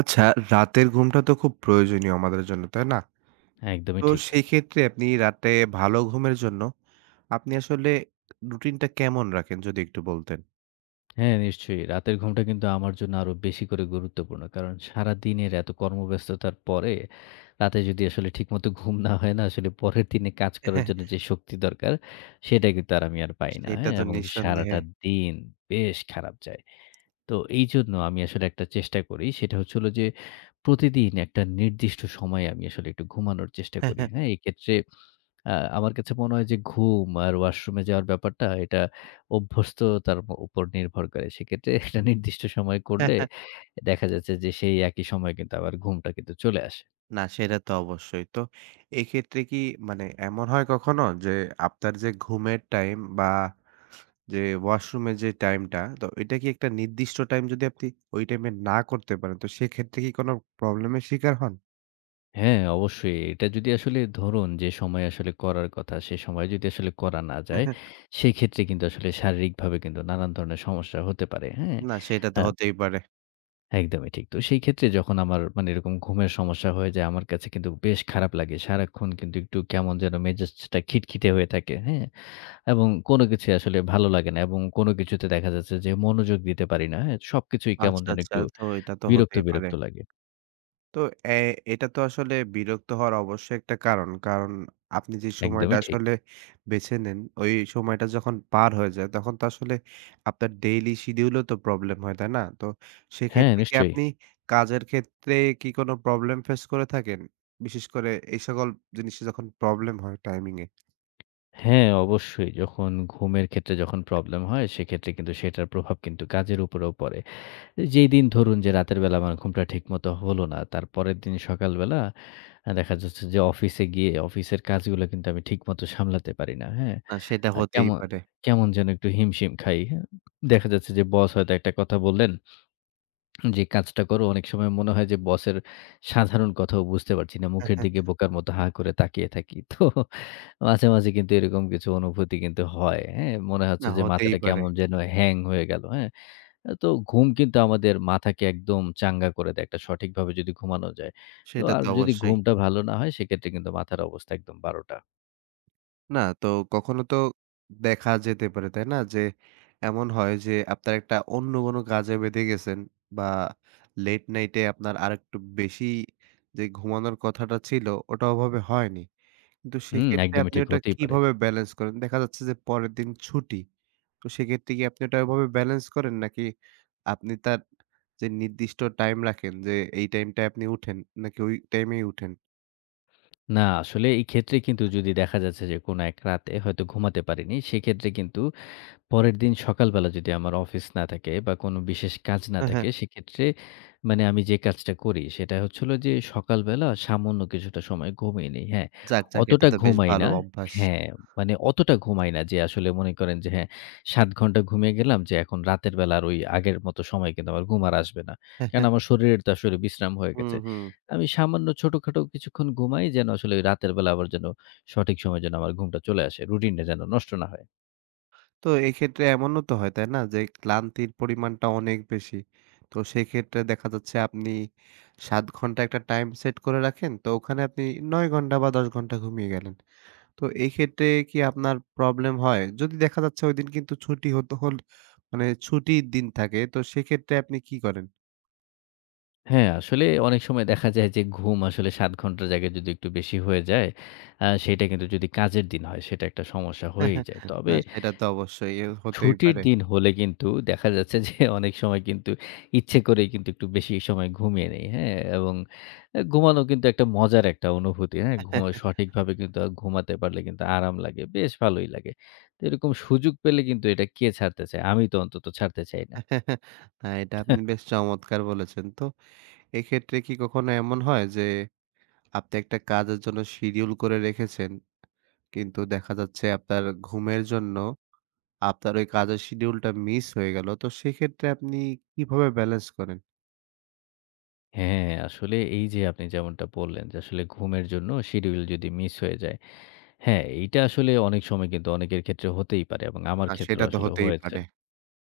আচ্ছা, রাতের ঘুমটা তো খুব প্রয়োজনীয় আমাদের জন্য, তাই না? হ্যাঁ, একদমই তো ঠিক। সেই ক্ষেত্রে আপনি রাতে ভালো ঘুমের জন্য আপনি আসলে রুটিনটা কেমন রাখেন যদি একটু বলতেন? হ্যাঁ, নিশ্চয়ই। রাতের ঘুমটা কিন্তু আমার জন্য আরো বেশি করে গুরুত্বপূর্ণ। কারণ সারাদিনের এত কর্মব্যস্ততার পরে রাতে যদি আসলে ঠিকমতো ঘুম না হয় না, আসলে পরের দিনে কাজ করার জন্য যে শক্তি দরকার, সেটা কিন্তু আমি আর পাই না। সেটা হ্যাঁ? তো এবং নিঃসন্দেহে। সারাটা দিন বেশ খারাপ যায়। তো এইজন্য আমি আসলে একটা চেষ্টা করি। সেটা হচ্ছে হলো যে, প্রতিদিন একটা নির্দিষ্ট সময়ে আমি আসলে একটু ঘুমানোর চেষ্টা করি। হ্যাঁ? এক্ষেত্রে আ আমার কাছে মনে হয় যে ঘুম আর ওয়াশরুমে যাওয়ার ব্যাপারটা এটা অভ্যস্ততার উপর নির্ভর করে। সেক্ষেত্রে একটা নির্দিষ্ট সময় করলে দেখা যাচ্ছে যে সেই একই সময়ে কিন্তু আবার ঘুমটা কিন্তু চলে আসে। না সেটা তো অবশ্যই। তো এক্ষেত্রে কি মানে এমন হয় কখনো যে আপনার যে ঘুমের টাইম বা যে ওয়াশরুমের যে টাইমটা তো এটা কি একটা নির্দিষ্ট টাইম যদি আপনি ওই টাইমে না করতে পারেন তো সেক্ষেত্রে কি কোনো প্রবলেম এর শিকার হন? হ্যাঁ, অবশ্যই। এটা যদি আসলে ধরুন যে সময়ে আসলে করার কথা, সে সময়ে যদি আসলে করা না যায়, সেক্ষেত্রে কিন্তু আসলে শারীরিকভাবে কিন্তু নানান ধরনের সমস্যা হতে পারে। হ্যাঁ? না সেটা তো আ হতেই পারে। একদমই ঠিক। তো সেই ক্ষেত্রে যখন আমার মানে এরকম ঘুমের সমস্যা হয়ে যায়, আমার কাছে কিন্তু বেশ খারাপ লাগে। সারাক্ষণ কিন্তু একটু কেমন যেন মেজাজটা খিটখিটে হয়ে থাকে, হ্যাঁ? এবং কোনো কিছুই আসলে ভালো লাগে না এবং কোনো কিছুতে দেখা যাচ্ছে যে মনোযোগ দিতে পারি না, হ্যাঁ? সবকিছুই কেমন আচ্ছা, যেন আচ্ছা। একটু তো এটা তো বিরক্ত, হতেই পারে। বিরক্ত লাগে। তো এ এটা তো আসলে বিরক্ত হওয়ার অবশ্যই একটা কারণ। কারণ আপনি যে সময়টা একদমই ঠিক। আসলে বেছে নেন, ওই সময়টা যখন পার হয়ে যায় তখন তো আসলে আপনার ডেইলি শিডিউলেও তো প্রবলেম হয়, তাই না? তো হ্যাঁ, সেক্ষেত্রে কি নিশ্চয়ই। আপনি কাজের ক্ষেত্রে কি কোনো প্রবলেম ফেস করে থাকেন? বিশেষ করে এই সকল জিনিসে যখন প্রবলেম হয় টাইমিং এ? হ্যাঁ, অবশ্যই। ঘুমের ক্ষেত্রে যখন প্রবলেম হয়, সেক্ষেত্রে কিন্তু সেটার প্রভাব কিন্তু কাজের উপরেও পড়ে। যেইদিন ধরুন যে রাতের বেলা আমার ঘুমটা ঠিকমতো হলো না, তারপরের দিন সকালবেলা দেখা যাচ্ছে যে অফিসে গিয়ে অফিসের কাজগুলো কিন্তু আমি ঠিকমতো সামলাতে পারি না, হ্যাঁ? না সেটা হতেই কেমন পারে। কেমন যেন একটু হিমশিম খাই, হ্যাঁ? দেখা যাচ্ছে যে বস হয়তো একটা কথা বললেন যে, "কাজটা করো।" অনেক সময় মনে হয় যে বসের সাধারণ কথাও বুঝতে পারছি না। হ্যাঁ, মুখের হ্যাঁ। দিকে বোকার মতো হা করে তাকিয়ে থাকি। তো মাঝে, মাঝে কিন্তু এরকম কিছু অনুভূতি কিন্তু হয়, হ্যাঁ? মনে হচ্ছে না যে হতেই মাথাটা পারে। কেমন যেন হ্যাং হয়ে গেল, হ্যাঁ? তো ঘুম কিন্তু আমাদের মাথাকে একদম চাঙ্গা করে দেয়, একটা সঠিকভাবে যদি ঘুমানো যায়। তো সেটা আর তো যদি অবশ্যই। ঘুমটা ভালো না হয় সেক্ষেত্রে কিন্তু মাথার অবস্থা একদম ১২ টা। না, তো কখনো তো দেখা যেতে পারে, তাই না? যে এমন হয় যে আপনার একটা অন্য কোনো কাজে বেঁধে গেছেন বা লেট নাইটে আপনার আরেকটু বেশি যে ঘুমানোর কথাটা ছিল ওটা ওভাবে হয়নি। কিন্তু হুম, সেক্ষেত্রে একদমই আপনি ঠিক ওটা হতেই পারে। কিভাবে ব্যালেন্স করেন? দেখা যাচ্ছে যে পরের দিন ছুটি। তো সেক্ষেত্রে কি আপনি ওটা ওভাবে ব্যালেন্স করেন নাকি আপনি তার যে নির্দিষ্ট টাইম রাখেন যে এই টাইমটায় আপনি উঠেন নাকি ওই টাইমেই উঠেন? না আসলে এই ক্ষেত্রে কিন্তু যদি দেখা যাচ্ছে যে কোনো এক রাতে হয়তো ঘুমাতে পারিনি, সেক্ষেত্রে কিন্তু পরের দিন সকালবেলা যদি আমার অফিস না থাকে বা কোনো বিশেষ কাজ না হ্যাঁ, হ্যাঁ। থাকে, সেক্ষেত্রে মানে আমি যে কাজটা করি সেটা হচ্ছে হলো যে সকালবেলা সামান্য কিছুটা সময় ঘুমিয়ে নেই। হ্যাঁ, যাক, যাক এটা অতটা তো বেশ ঘুমাই ভালো না অভ্যাস। হ্যাঁ, মানে অতটা ঘুমাই না যে আসলে মনে করেন যে হ্যাঁ, ৭ ঘন্টা ঘুমিয়ে গেলাম যে এখন রাতের বেলা আর ওই আগের মতো সময় কিন্তু আমার ঘুম আর আসবে না। কারণ আমার শরীরের তো আসলে বিশ্রাম হয়ে হুম, গেছে। হুম। আমি সামান্য ছোটখাটো কিছুক্ষণ ঘুমাই যেন আসলে ওই রাতের বেলা আবার যেন সঠিক সময়ে যেন আমার ঘুমটা চলে আসে। রুটিনটা যেন নষ্ট না হয়। তো এক্ষেত্রে এমনও তো হয়, তাই না? যে ক্লান্তির পরিমাণটা অনেক বেশি। তো সেক্ষেত্রে দেখা যাচ্ছে আপনি ৭ ঘন্টা একটা টাইম সেট করে রাখেন। তো ওখানে আপনি ৯ ঘন্টা বা ১০ ঘন্টা ঘুমিয়ে গেলেন। তো এই ক্ষেত্রে কি আপনার প্রবলেম হয়? যদি দেখা যাচ্ছে ঐদিন কিন্তু ছুটি হতে হল মানে ছুটির দিন থাকে, তো সেক্ষেত্রে আপনি কি করেন? হ্যাঁ, আসলে অনেক সময় দেখা যায় যে ঘুম আসলে ৭ ঘন্টার জায়গায় যদি একটু বেশি হয়ে যায়, সেটা কিন্তু যদি কাজের দিন হয় সেটা একটা সমস্যা হয়েই যায়। না তবে সেটা তো অবশ্যই হতেই ছুটির পারে। দিন হলে কিন্তু দেখা যাচ্ছে যে অনেক সময় কিন্তু ইচ্ছে করেই কিন্তু একটু বেশি সময় ঘুমিয়ে নেই। হ্যাঁ? এবং ঘুমানো কিন্তু একটা মজার একটা অনুভূতি। হ্যাঁ? সঠিকভাবে কিন্তু ঘুমাতে পারলে কিন্তু আরাম লাগে। বেশ ভালোই লাগে। তো এরকম সুযোগ পেলে কিন্তু এটা কে ছাড়তে চায়? আমি তো অন্তত ছাড়তে চাই না। না এটা আপনি বেশ চমৎকার বলেছেন। তো এক্ষেত্রে কি কখনো এমন হয় যে আপনি একটা কাজের জন্য শিডিউল করে রেখেছেন। কিন্তু দেখা যাচ্ছে আপনার ঘুমের জন্য আপনার ওই কাজের শিডিউলটা মিস হয়ে গেল। তো সেক্ষেত্রে আপনি কিভাবে ব্যালেন্স করেন? হ্যাঁ, আসলে এই যে আপনি যেমনটা বললেন যে আসলে ঘুমের জন্য শিডিউল যদি মিস হয়ে যায়। হ্যাঁ, এইটা আসলে অনেক সময় কিন্তু অনেকের ক্ষেত্রে হতেই পারে এবং আমার না ক্ষেত্রেও সেটা হুম। তো আসলে হতেই হয়েছে। পারে।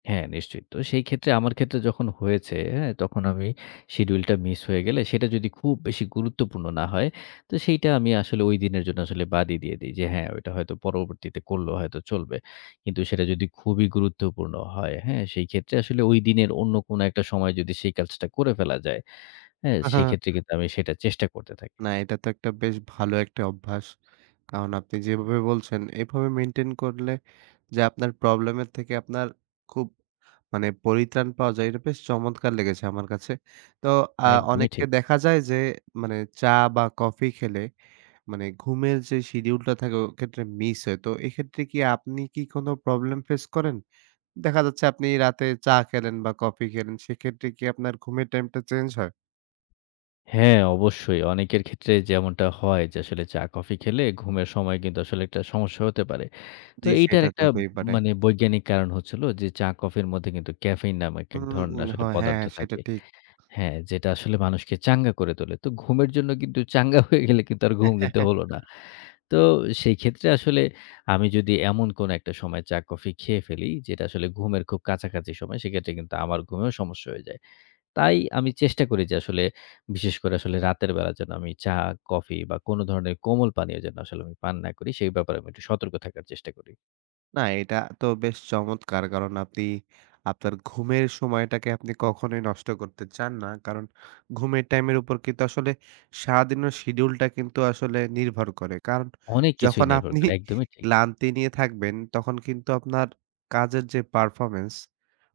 হ্যাঁ, নিশ্চয়ই। তো সেই ক্ষেত্রে আমার ক্ষেত্রে যখন হয়েছে, হ্যাঁ? তখন আমি শিডিউলটা মিস হয়ে গেলে সেটা যদি খুব বেশি গুরুত্বপূর্ণ না হয়, তো সেইটা আমি আসলে ওই দিনের জন্য আসলে বাদই দিয়ে দেই যে হ্যাঁ, ওইটা হয়তো পরবর্তীতে করলেও হয়তো চলবে। কিন্তু সেটা যদি খুবই গুরুত্বপূর্ণ হয়, হ্যাঁ? সেই ক্ষেত্রে আসলে ওই দিনের অন্য কোনো একটা সময় যদি সেই কাজটা করে ফেলা যায় হ্যাঁ, সেক্ষেত্রে কিন্তু আমি সেটা চেষ্টা করতে থাকি। না এটা তো একটা বেশ ভালো একটা অভ্যাস। কারণ আপনি যেভাবে বলছেন এভাবে মেইনটেইন করলে যে আপনার প্রবলেমের থেকে আপনার খুব মানে পরিত্রাণ পাওয়া যায় এটা বেশ চমৎকার লেগেছে আমার কাছে। তো আ একদমই অনেককে ঠিক। দেখা যায় যে মানে চা বা কফি খেলে মানে ঘুমের যে শিডিউলটা থাকে ওক্ষেত্রে মিস হয়। তো এক্ষেত্রে কি আপনি কি কোনো প্রবলেম ফেস করেন? দেখা যাচ্ছে আপনি রাতে চা খেলেন বা কফি খেলেন, সেক্ষেত্রে কি আপনার ঘুমের টাইমটা চেঞ্জ হয়? হ্যাঁ, অবশ্যই। অনেকের ক্ষেত্রে যেমনটা হয় যে আসলে চা-কফি খেলে ঘুমের সময় কিন্তু আসলে একটা সমস্যা হতে পারে। তো জি, এইটার সেটা তো একটা হতেই পারে। মানে বৈজ্ঞানিক কারণ হচ্ছে হলো যে চা-কফির মধ্যে কিন্তু ক্যাফেইন নামক এক ধরনের হুম, আসলে হয়, হ্যাঁ, পদার্থ হ্যাঁ, সেটা থাকে। ঠিক। হ্যাঁ, যেটা আসলে মানুষকে চাঙ্গা করে তোলে। তো ঘুমের জন্য কিন্তু চাঙ্গা হয়ে গেলে কিন্তু আর ঘুম কিন্তু হলো না। তো সেই ক্ষেত্রে আসলে আমি যদি এমন কোনো একটা সময় চা-কফি খেয়ে ফেলি যেটা আসলে ঘুমের খুব কাছাকাছি সময় সেক্ষেত্রে কিন্তু আমার ঘুমেও সমস্যা হয়ে যায়। তাই আমি চেষ্টা করি যে আসলে বিশেষ করে আসলে রাতের বেলা যেন আমি চা, কফি বা কোনো ধরনের কোমল পানীয় যেন আসলে আমি পান না করি, সেই ব্যাপারে আমি একটু সতর্ক থাকার চেষ্টা করি। না, এটা তো বেশ চমৎকার। কারণ আপনার ঘুমের সময়টাকে আপনি কখনোই নষ্ট করতে চান না। কারণ ঘুমের টাইমের উপর কিন্তু আসলে সারাদিনের শিডিউলটা কিন্তু আসলে নির্ভর করে। কারণ অনেক কিছুই যখন নির্ভর আপনি করে। একদমই ঠিক। ক্লান্তি নিয়ে থাকবেন, তখন কিন্তু আপনার কাজের যে পারফরম্যান্স,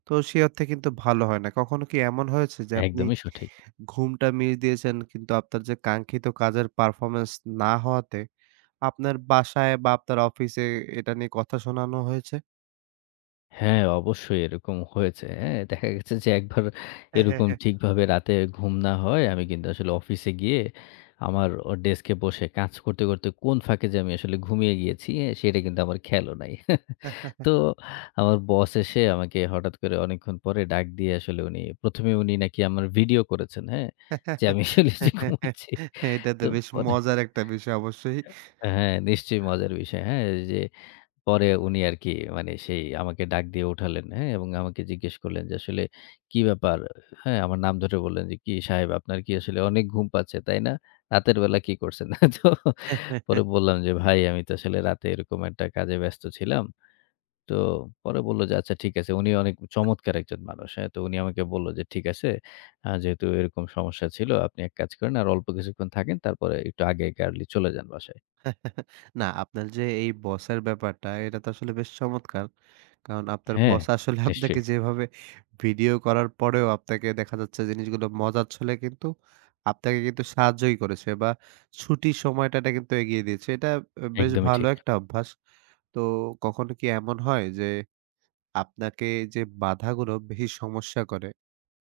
তো সে অর্থে কিন্তু ভালো হয় না। কখনো কি এমন হয়েছে যে আপনি একদমই সঠিক। ঘুমটা মিস দিয়েছেন, কিন্তু আপনার যে কাঙ্ক্ষিত কাজের পারফরম্যান্স না হওয়াতে আপনার বাসায় বা আপনার অফিসে এটা নিয়ে কথা শোনানো হয়েছে? হ্যাঁ, অবশ্যই এরকম হয়েছে। হ্যাঁ, দেখা গেছে যে একবার হ্যাঁ, হ্যাঁ, এরকম হ্যাঁ। ঠিকভাবে রাতে ঘুম না হয়, আমি কিন্তু আসলে অফিসে গিয়ে আমার ডেস্কে বসে কাজ করতে, করতে কোন ফাঁকে যে আমি আসলে ঘুমিয়ে গিয়েছি, সেটা কিন্তু আমার খেয়ালও নাই। তো আমার বস এসে আমাকে হঠাৎ করে অনেকক্ষণ পরে ডাক দিয়ে আসলে উনি ১ম এ উনি নাকি আমার ভিডিও করেছেন, হ্যাঁ? যে আমি আসলে যে ঘুমোচ্ছি। এটা তো তো বেশ পরে মজার একটা বিষয় অবশ্যই। হ্যাঁ, নিশ্চয়ই মজার বিষয়। হ্যাঁ, যে পরে উনি আরকি মানে সেই আমাকে ডাক দিয়ে উঠালেন, হ্যাঁ? এবং আমাকে জিজ্ঞেস করলেন যে আসলে "কি ব্যাপার?" হ্যাঁ, আমার নাম ধরে বললেন যে, "কি সাহেব আপনার কি আসলে অনেক ঘুম পাচ্ছে, তাই না? রাতের বেলা কি করছেন?" তো পরে বললাম যে, "ভাই আমি তো আসলে রাতে এরকম একটা কাজে ব্যস্ত ছিলাম। তো পরে বলল যে, "আচ্ছা ঠিক আছে।" উনি অনেক চমৎকার একজন মানুষ। হ্যাঁ? তো উনি আমাকে বলল যে, "ঠিক আছে, যেহেতু এরকম সমস্যা ছিল, আপনি এক কাজ করেন আর অল্প কিছুক্ষণ থাকেন। তারপরে একটু আগে, আগে আর্লি চলে যান বাসায়।" না আপনার যে এই বসের ব্যাপারটা এটা তো আসলে বেশ চমৎকার। কারণ আপনার হ্যাঁ, বস আসলে নিশ্চয়ই। আপনাকে যেভাবে ভিডিও করার পরেও আপনাকে দেখা যাচ্ছে জিনিসগুলো মজার ছলে কিন্তু আপনাকে কিন্তু সাহায্যই করেছে বা ছুটির সময়টা এটা কিন্তু এগিয়ে দিয়েছে। এটা বেশ একদমই ভালো ঠিক। একটা অভ্যাস। তো কখনো কি এমন হয় যে আপনাকে যে বাধাগুলো বেশি সমস্যা করে?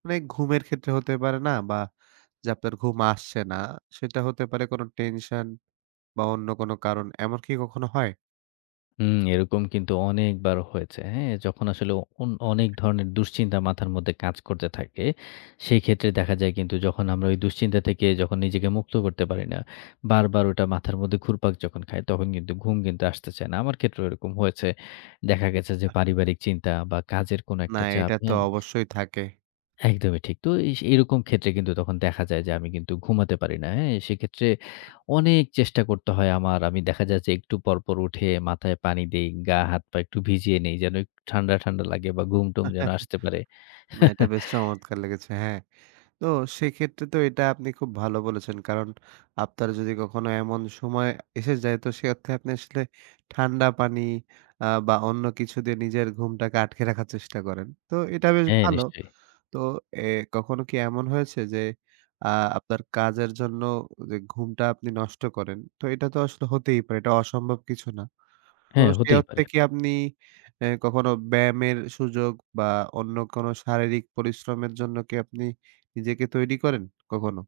মানে ঘুমের ক্ষেত্রে হতে পারে না বা যে আপনার ঘুম আসছে না, সেটা হতে পারে কোনো টেনশন বা অন্য কোনো কারণ। এমন কি কখনো হয়? হুম, এরকম কিন্তু অনেকবার হয়েছে। হ্যাঁ? যখন আসলে অনেক ধরনের দুশ্চিন্তা মাথার মধ্যে কাজ করতে থাকে, সেই ক্ষেত্রে দেখা যায় কিন্তু যখন আমরা ওই দুশ্চিন্তা থেকে যখন নিজেকে মুক্ত করতে পারি না, বারবার ওটা মাথার মধ্যে ঘুরপাক যখন খায়, তখন কিন্তু ঘুম কিন্তু আসতে চায় না। আমার ক্ষেত্রেও এরকম হয়েছে। দেখা গেছে যে পারিবারিক চিন্তা বা কাজের কোনো না, একটা চাপ, এটা তো হ্যাঁ? অবশ্যই থাকে। একদমই ঠিক। তো এরকম ক্ষেত্রে কিন্তু তখন দেখা যায় যে আমি কিন্তু ঘুমাতে পারি না। হ্যাঁ? সেক্ষেত্রে অনেক চেষ্টা করতে হয় আমার। আমি দেখা যায় যে একটু পরপর উঠে মাথায় পানি দেই, গা হাত-পা একটু ভিজিয়ে নেই যেন একটু ঠান্ডা, ঠান্ডা লাগে বা ঘুম-টুম যেন আসতে পারে। না, এটা বেশ চমৎকার লেগেছে। হ্যাঁ, তো সেক্ষেত্রে তো এটা আপনি খুব ভালো বলেছেন। কারণ আপনার যদি কখনো এমন সময় এসে যায়, তো সে অর্থে আপনি আসলে ঠান্ডা পানি বা অন্য কিছু দিয়ে নিজের ঘুমটাকে আটকে রাখার চেষ্টা করেন। তো এটা বেশ হ্যাঁ, ভালো। নিশ্চয়ই। তো এ কখনো কি এমন হয়েছে যে আ আপনার কাজের জন্য যে ঘুমটা আপনি নষ্ট করেন, তো এটা তো আসলে হতেই পারে। এটা অসম্ভব কিছু না। তো হ্যাঁ, সেই হতেই অর্থে পারে। কি আপনি কখনো ব্যায়ামের সুযোগ বা অন্য কোনো শারীরিক পরিশ্রমের জন্য কি আপনি নিজেকে তৈরি করেন কখনো?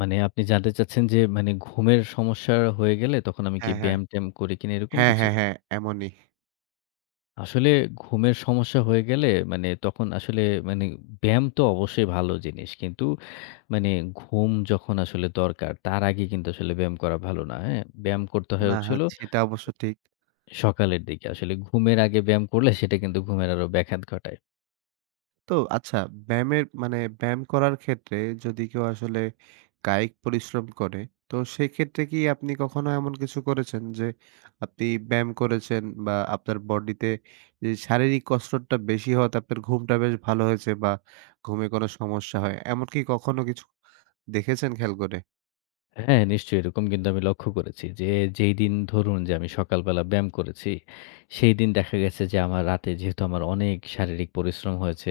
মানে আপনি জানতে চাচ্ছেন যে মানে ঘুমের সমস্যা হয়ে গেলে তখন আমি কি হ্যাঁ, হ্যাঁ। ব্যায়াম-ট্যায়াম করি কিনা এরকম হ্যাঁ, কিছু? হ্যাঁ, হ্যাঁ, এমনই। আসলে ঘুমের সমস্যা হয়ে গেলে মানে তখন আসলে মানে ব্যায়াম তো অবশ্যই ভালো জিনিস। কিন্তু মানে ঘুম যখন আসলে দরকার তার আগে কিন্তু আসলে ব্যায়াম করা ভালো না। হ্যাঁ? ব্যায়াম করতে হয় না হচ্ছে হলো হচ্ছে এটা অবশ্য ঠিক। সকালের দিকে। আসলে ঘুমের আগে ব্যায়াম করলে সেটা কিন্তু ঘুমের আরো ব্যাঘাত ঘটায়। তো আচ্ছা, ব্যায়ামের মানে ব্যায়াম করার ক্ষেত্রে যদি কেউ আসলে কায়িক পরিশ্রম করে, তো সেক্ষেত্রে কি আপনি কখনো এমন কিছু করেছেন যে আপনি ব্যায়াম করেছেন বা আপনার বডিতে যে শারীরিক কসরতটা বেশি হওয়াতে আপনার ঘুমটা বেশ ভালো হয়েছে বা ঘুমে কোনো সমস্যা হয়, এমন কি কখনো কিছু দেখেছেন খেয়াল করে? হ্যাঁ, নিশ্চয়ই এরকম কিন্তু আমি লক্ষ্য করেছি যে, যেইদিন ধরুন যে আমি সকালবেলা ব্যায়াম করেছি, সেইদিন দেখা গেছে যে আমার রাতে যেহেতু আমার অনেক শারীরিক পরিশ্রম হয়েছে,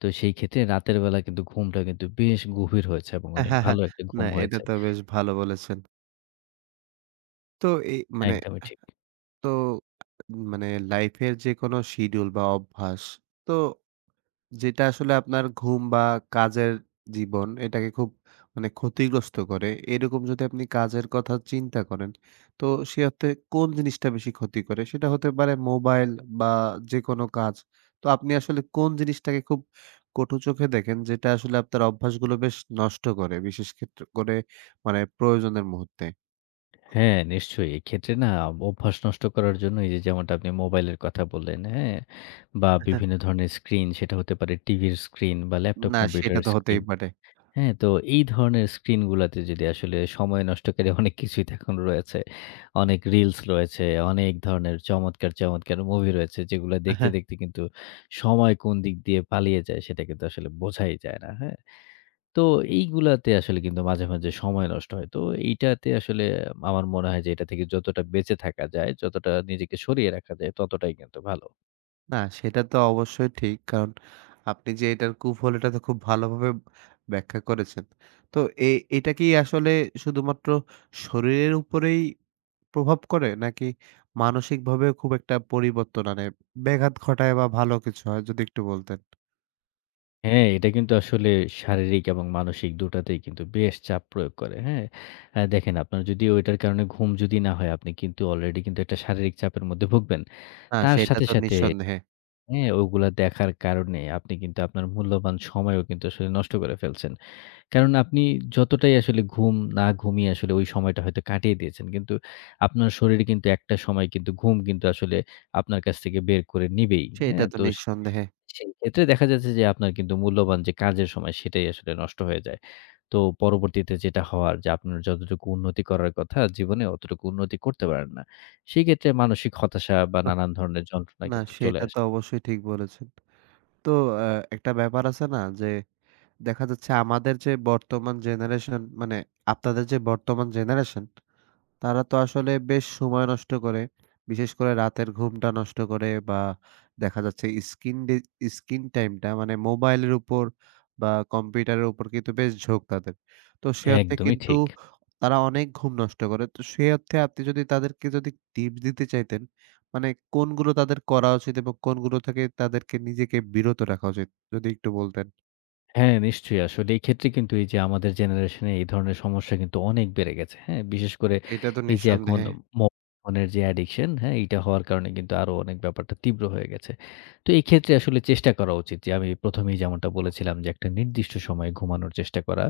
তো সেই ক্ষেত্রে রাতের বেলা কিন্তু ঘুমটা কিন্তু বেশ গভীর হয়েছে এবং অনেক ভালো একটা না ঘুম এটা হয়েছে। তো বেশ ভালো বলেছেন। তো এই মানে একদমই ঠিক। তো মানে লাইফের যে কোনো শিডিউল বা অভ্যাস তো যেটা আসলে আপনার ঘুম বা কাজের জীবন এটাকে খুব মানে ক্ষতিগ্রস্ত করে। এরকম যদি আপনি কাজের কথা চিন্তা করেন, তো সে অর্থে কোন জিনিসটা বেশি ক্ষতি করে? সেটা হতে পারে মোবাইল বা যেকোনো কাজ। তো আপনি আসলে কোন জিনিসটাকে খুব কটু চোখে দেখেন যেটা আসলে আপনার অভ্যাসগুলো বেশ নষ্ট করে, বিশেষ ক্ষেত্র করে মানে প্রয়োজনের মুহূর্তে? হ্যাঁ, নিশ্চয়ই। এক্ষেত্রে না অভ্যাস নষ্ট করার জন্য এই যে যেমনটা আপনি মোবাইলের কথা বললেন, হ্যাঁ? বা বিভিন্ন ধরনের স্ক্রিন সেটা হতে পারে টিভির স্ক্রিন বা ল্যাপটপ না সেটা কম্পিউটারের তো হতেই স্ক্রিন, পারে। হ্যাঁ? তো এই ধরনের স্ক্রিনগুলাতে যদি আসলে সময় নষ্টকারী অনেক কিছুই তো এখন রয়েছে। অনেক রিলস রয়েছে, অনেক ধরনের চমৎকার, চমৎকার মুভি রয়েছে যেগুলা দেখতে, দেখতে কিন্তু সময় কোন দিক দিয়ে পালিয়ে যায় সেটা কিন্তু আসলে বোঝাই যায় না, হ্যাঁ? তো এইগুলাতে আসলে কিন্তু মাঝে, মাঝে সময় নষ্ট হয়। তো এইটাতে আসলে আমার মনে হয় যে এটা থেকে যতটা বেঁচে থাকা যায়, যতটা নিজেকে সরিয়ে রাখা যায় ততটাই কিন্তু ভালো। না, সেটা তো অবশ্যই ঠিক। কারণ আপনি যে এটার কুফল এটা তো খুব ভালোভাবে ব্যাখ্যা করেছেন। তো এ এটা কি আসলে শুধুমাত্র শরীরের উপরেই প্রভাব করে? নাকি মানসিকভাবেও খুব একটা পরিবর্তন আনে? ব্যাঘাত ঘটায় বা ভালো কিছু হয় যদি একটু বলতেন। হ্যাঁ, এটা কিন্তু আসলে শারীরিক এবং মানসিক দুটাতেই কিন্তু বেশ চাপ প্রয়োগ করে। হ্যাঁ? দেখেন আপনার যদি ওইটার কারণে ঘুম যদি না হয় আপনি কিন্তু অলরেডি কিন্তু একটা শারীরিক চাপের মধ্যে ভুগবেন। না, তার সাথে, সাথে হ্যাঁ, ওগুলা দেখার কারণে আপনি কিন্তু আপনার মূল্যবান সময়ও কিন্তু আসলে নষ্ট করে ফেলছেন। কারণ আপনি যতটাই আসলে ঘুম না ঘুমিয়ে আসলে ওই সময়টা হয়তো কাটিয়ে দিয়েছেন। কিন্তু আপনার শরীরে কিন্তু একটা সময় কিন্তু ঘুম কিন্তু আসলে আপনার কাছ থেকে বের করে নিবেই। সেটা হ্যাঁ? তো তো সে নিঃসন্দেহে। সেই ক্ষেত্রে দেখা যাচ্ছে যে আপনার কিন্তু মূল্যবান যে কাজের সময় সেটাই আসলে নষ্ট হয়ে যায়। তো পরবর্তীতে যেটা হওয়ার যে আপনার যতটুকু উন্নতি করার কথা জীবনে অতটুকু উন্নতি করতে পারেন না। সেক্ষেত্রে মানসিক হতাশা বা নানান ধরনের যন্ত্রণা না, কিন্তু চলে সেটা তো আসে। অবশ্যই ঠিক বলেছেন। তো আ একটা ব্যাপার আছে না যে দেখা যাচ্ছে আমাদের যে বর্তমান জেনারেশন মানে আপনাদের যে বর্তমান জেনারেশন তারা তো আসলে বেশ সময় নষ্ট করে। বিশেষ করে রাতের ঘুমটা নষ্ট করে বা দেখা যাচ্ছে স্ক্রিন ডে স্ক্রিন টাইমটা মানে মোবাইলের উপর বা কম্পিউটারের উপর কিন্তু বেশ ঝোঁক তাদের। তো সে অর্থে একদমই কিন্তু ঠিক। তারা অনেক ঘুম নষ্ট করে। তো সে অর্থে আপনি যদি তাদেরকে যদি টিপস দিতে চাইতেন, মানে কোনগুলো তাদের করা উচিত এবং কোনগুলো থেকে তাদেরকে নিজেকে বিরত রাখা উচিত? যদি একটু বলতেন। হ্যাঁ, নিশ্চয়ই। আসলে এই ক্ষেত্রে কিন্তু এই যে আমাদের জেনারেশনে এই ধরনের সমস্যা কিন্তু অনেক বেড়ে গেছে। হ্যাঁ? বিশেষ করে এটা তো এই যে এখন নিঃসন্দেহে। মোবাইল ফোনের যে অ্যাডিকশন, হ্যাঁ? এইটা হওয়ার কারণে কিন্তু আরো অনেক ব্যাপারটা তীব্র হয়ে গেছে। তো এই ক্ষেত্রে আসলে চেষ্টা করা উচিত যে আমি ১ম এই যেমনটা বলেছিলাম যে একটা নির্দিষ্ট সময়ে ঘুমানোর চেষ্টা করা।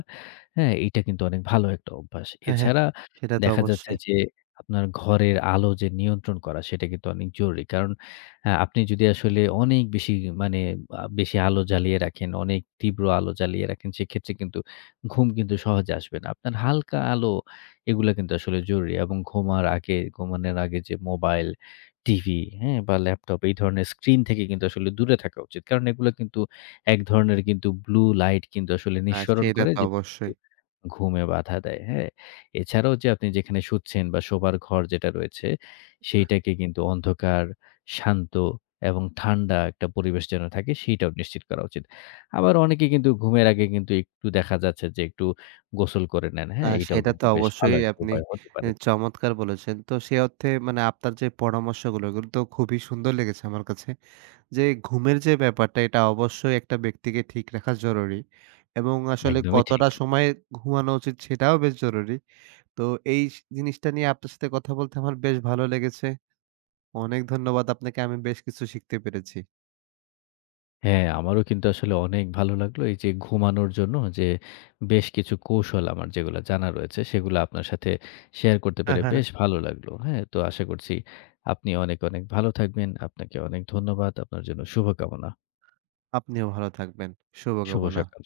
হ্যাঁ? এইটা কিন্তু অনেক ভালো একটা অভ্যাস। হ্যাঁ, হ্যাঁ। এছাড়া সেটা তো দেখা যাচ্ছে অবশ্যই। যে আপনার ঘরের আলো যে নিয়ন্ত্রণ করা সেটা কিন্তু অনেক জরুরি। কারণ হ্যাঁ, আপনি যদি আসলে অনেক বেশি মানে বেশি আলো জ্বালিয়ে রাখেন, অনেক তীব্র আলো জ্বালিয়ে রাখেন, সেক্ষেত্রে কিন্তু ঘুম কিন্তু সহজে আসবে না। আপনার হালকা আলো এগুলা কিন্তু আসলে জরুরি এবং ঘুমার আগে ঘুমানোর আগে যে মোবাইল, টিভি, হ্যাঁ? বা ল্যাপটপ এই ধরনের স্ক্রিন থেকে কিন্তু আসলে দূরে থাকা উচিত। কারণ এগুলো কিন্তু এক ধরনের কিন্তু ব্লু লাইট কিন্তু আসলে আর নিঃসরণ সেটা করে তো যে অবশ্যই। ঘুমে বাধা দেয়। হ্যাঁ? এছাড়াও যে আপনি যেখানে শুচ্ছেন বা শোবার ঘর যেটা রয়েছে, সেইটাকে কিন্তু অন্ধকার, শান্ত এবং ঠান্ডা একটা পরিবেশ যেন থাকে সেইটাও নিশ্চিত করা উচিত। আবার অনেকে কিন্তু ঘুমের আগে কিন্তু একটু দেখা যাচ্ছে যে একটু গোসল করে নেন। না, হ্যাঁ? এইটাও সেটা তো কিন্তু বেশ ভালো অবশ্যই একটা আপনি উপায় হতে পারে। চমৎকার বলেছেন। তো সে অর্থে মানে আপনার যে পরামর্শগুলো, এগুলো তো খুবই সুন্দর লেগেছে আমার কাছে। যে ঘুমের যে ব্যাপারটা, এটা অবশ্যই একটা ব্যক্তিকে ঠিক রাখা জরুরি। এবং আসলে একদমই ঠিক। কতটা সময় ঘুমানো উচিত সেটাও বেশ জরুরি। তো এই জিনিসটা নিয়ে আপনার সাথে কথা বলতে আমার বেশ ভালো লেগেছে। অনেক ধন্যবাদ আপনাকে। আমি বেশ কিছু শিখতে পেরেছি। হ্যাঁ, আমারও কিন্তু আসলে অনেক ভালো লাগলো এই যে ঘুমানোর জন্য যে বেশ কিছু কৌশল আমার যেগুলো জানা রয়েছে সেগুলো আপনার সাথে শেয়ার করতে পেরে বেশ ভালো লাগলো। হ্যাঁ, তো আশা করছি আপনি অনেক, অনেক ভালো থাকবেন। আপনাকে অনেক ধন্যবাদ। আপনার জন্য শুভকামনা। আপনিও ভালো থাকবেন। শুভ শুভকামনা। সকাল।